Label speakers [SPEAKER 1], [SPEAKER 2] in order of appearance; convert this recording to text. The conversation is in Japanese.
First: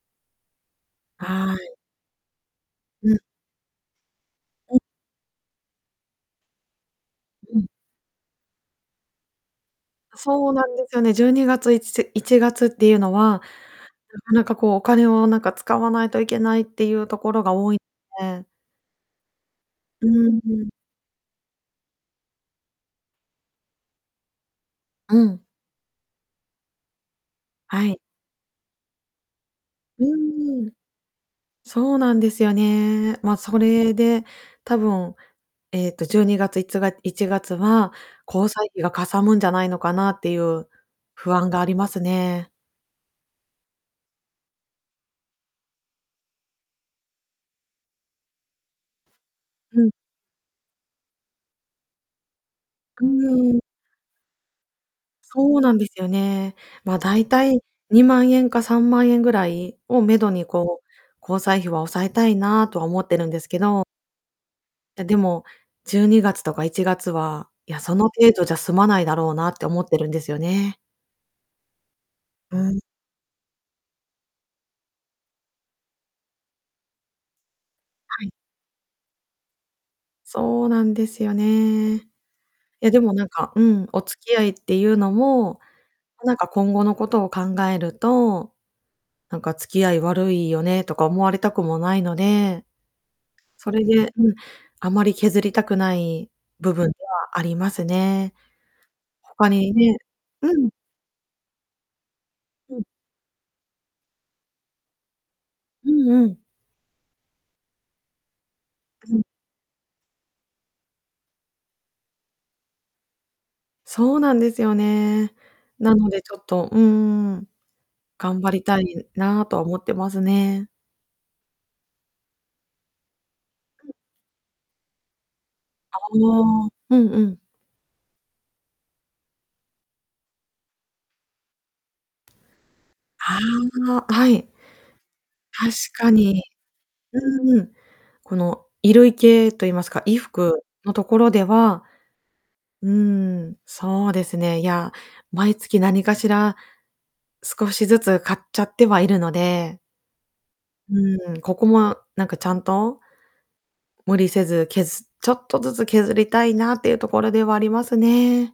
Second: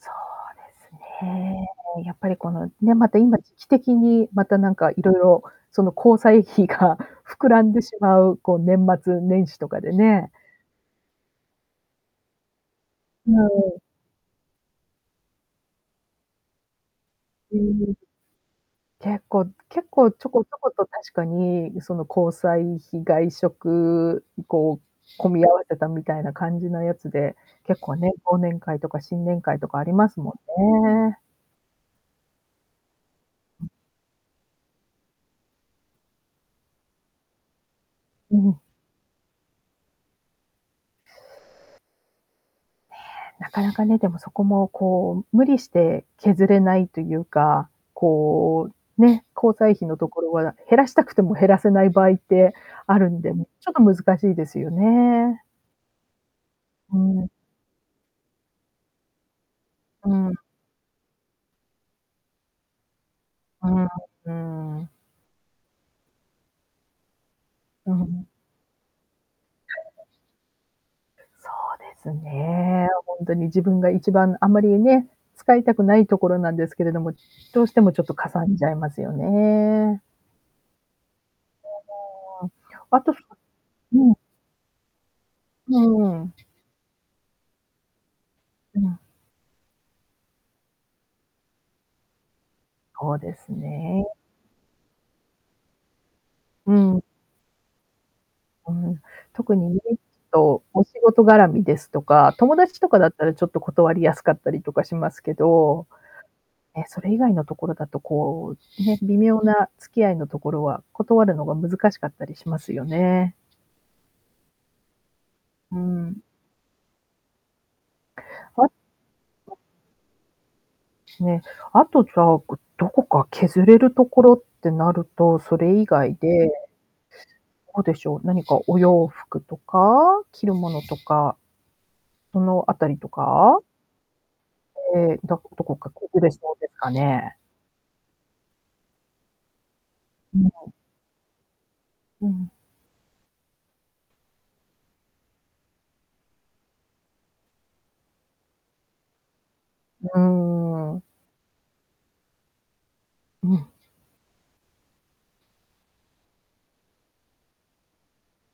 [SPEAKER 1] そうです
[SPEAKER 2] は
[SPEAKER 1] ね。
[SPEAKER 2] い。
[SPEAKER 1] やっぱりこの、ね、ま
[SPEAKER 2] うん。
[SPEAKER 1] た今時期的に、また、なん
[SPEAKER 2] うん。
[SPEAKER 1] かいろいろ、その交際費が膨
[SPEAKER 2] う
[SPEAKER 1] ら
[SPEAKER 2] ん。
[SPEAKER 1] んでしまう、こう、年末年始とかでね。
[SPEAKER 2] そうなんですよね。12月、いつ1月っていうの
[SPEAKER 1] う
[SPEAKER 2] は
[SPEAKER 1] ん。
[SPEAKER 2] なかなかこうお金をなんか使わないといけないっていうところが
[SPEAKER 1] う
[SPEAKER 2] 多い
[SPEAKER 1] ん。
[SPEAKER 2] で。
[SPEAKER 1] 結構結
[SPEAKER 2] う
[SPEAKER 1] 構ちょ
[SPEAKER 2] ん
[SPEAKER 1] こちょ
[SPEAKER 2] うん。
[SPEAKER 1] こと確かに、その、交際費、外食、こ
[SPEAKER 2] う
[SPEAKER 1] う、込
[SPEAKER 2] ん。
[SPEAKER 1] み合わせたみたいな感じのやつで、結
[SPEAKER 2] は
[SPEAKER 1] 構
[SPEAKER 2] い。
[SPEAKER 1] ね、忘年会とか新年会とかあり
[SPEAKER 2] う
[SPEAKER 1] ますも
[SPEAKER 2] ーん。
[SPEAKER 1] んね。
[SPEAKER 2] そうなんですよね。まあ、それで多分、えっと、12月、いつが1月は
[SPEAKER 1] う
[SPEAKER 2] 交
[SPEAKER 1] ん。
[SPEAKER 2] 際費がかさむんじゃないのかなっていう不安がありますね。
[SPEAKER 1] ね、なかなかね、でもそこも、こう、無理して削れないというか、こう、ね、交際
[SPEAKER 2] う
[SPEAKER 1] 費
[SPEAKER 2] ん。
[SPEAKER 1] のところは減らしたくても減らせない場合ってあ
[SPEAKER 2] う
[SPEAKER 1] るんで、ちょ
[SPEAKER 2] ーん。
[SPEAKER 1] っと難しいですよね。
[SPEAKER 2] そうなんですよね。ま
[SPEAKER 1] う
[SPEAKER 2] あ、大
[SPEAKER 1] ん。
[SPEAKER 2] 体2万円か、3万円ぐらいを
[SPEAKER 1] う
[SPEAKER 2] 目処
[SPEAKER 1] ん。
[SPEAKER 2] に、こう、交際費は抑えたいなとは思ってるんですけ
[SPEAKER 1] う
[SPEAKER 2] ど。
[SPEAKER 1] ん、うん。
[SPEAKER 2] ででも、12月とか、1月は、いや、
[SPEAKER 1] う
[SPEAKER 2] その
[SPEAKER 1] ん。
[SPEAKER 2] 程度じゃ済まないだろうなって思ってるんですよね。
[SPEAKER 1] そうです
[SPEAKER 2] うん。
[SPEAKER 1] ね、ほんとに自分が一番あまりね、使いたくないところなんですけれども、どうしてもちょっと
[SPEAKER 2] は
[SPEAKER 1] か
[SPEAKER 2] い。
[SPEAKER 1] さんじゃいますよね。
[SPEAKER 2] そうなんですよね。え、で
[SPEAKER 1] あと、
[SPEAKER 2] も
[SPEAKER 1] さ
[SPEAKER 2] なん
[SPEAKER 1] っ
[SPEAKER 2] か、うん、お
[SPEAKER 1] うん。
[SPEAKER 2] 付き合いっていうのも、
[SPEAKER 1] うんう
[SPEAKER 2] な
[SPEAKER 1] ん。
[SPEAKER 2] んか今後のことを考えると、
[SPEAKER 1] うん。
[SPEAKER 2] なんか「付き合い悪いよね」とか思われたくもないので。
[SPEAKER 1] そうです
[SPEAKER 2] それ
[SPEAKER 1] ね。
[SPEAKER 2] で、うん、あまり削りたくない部
[SPEAKER 1] う
[SPEAKER 2] 分で
[SPEAKER 1] ん。
[SPEAKER 2] はありますね。
[SPEAKER 1] うん、
[SPEAKER 2] 他
[SPEAKER 1] 特に
[SPEAKER 2] に
[SPEAKER 1] ね、ちょ
[SPEAKER 2] ね
[SPEAKER 1] っ
[SPEAKER 2] う
[SPEAKER 1] と
[SPEAKER 2] ん。
[SPEAKER 1] お仕事がらみですとか、友
[SPEAKER 2] う
[SPEAKER 1] 達
[SPEAKER 2] ん。
[SPEAKER 1] とかだったらちょっと断りやすかったりとかしますけど、
[SPEAKER 2] うんうん。
[SPEAKER 1] ね、それ以外のところだとこう、ね、
[SPEAKER 2] う
[SPEAKER 1] 微
[SPEAKER 2] ん。
[SPEAKER 1] 妙な付き合いのところは、断るのが難しかったりしますよね。
[SPEAKER 2] そうなんですよね。
[SPEAKER 1] う
[SPEAKER 2] なの
[SPEAKER 1] ん。
[SPEAKER 2] でちょっと、うん。頑張り
[SPEAKER 1] わ
[SPEAKER 2] たいなとは思ってますね。
[SPEAKER 1] ね、あとじゃあ、ぐどこか削れるところってなると、それ以
[SPEAKER 2] あ
[SPEAKER 1] 外で、
[SPEAKER 2] あ、うんうん。
[SPEAKER 1] どうでしょう、何かお洋服とか着るものとか。そのあたりと
[SPEAKER 2] あ
[SPEAKER 1] か。
[SPEAKER 2] あ、はい。
[SPEAKER 1] ええ、どこど
[SPEAKER 2] 確
[SPEAKER 1] こか
[SPEAKER 2] か
[SPEAKER 1] 削れ
[SPEAKER 2] に。
[SPEAKER 1] そうですかね。
[SPEAKER 2] うーん。この衣類系と言いますか、衣
[SPEAKER 1] う
[SPEAKER 2] 服
[SPEAKER 1] ん。
[SPEAKER 2] のところでは。
[SPEAKER 1] うん。
[SPEAKER 2] うん、そうですね。いや、毎月何かしら少しずつ買っちゃってはいるので。
[SPEAKER 1] うーん。
[SPEAKER 2] うん、ここもあなんかちゃんと、
[SPEAKER 1] うん。
[SPEAKER 2] 無理せず削っちょっとずつ削りたいなっていうところではありますね。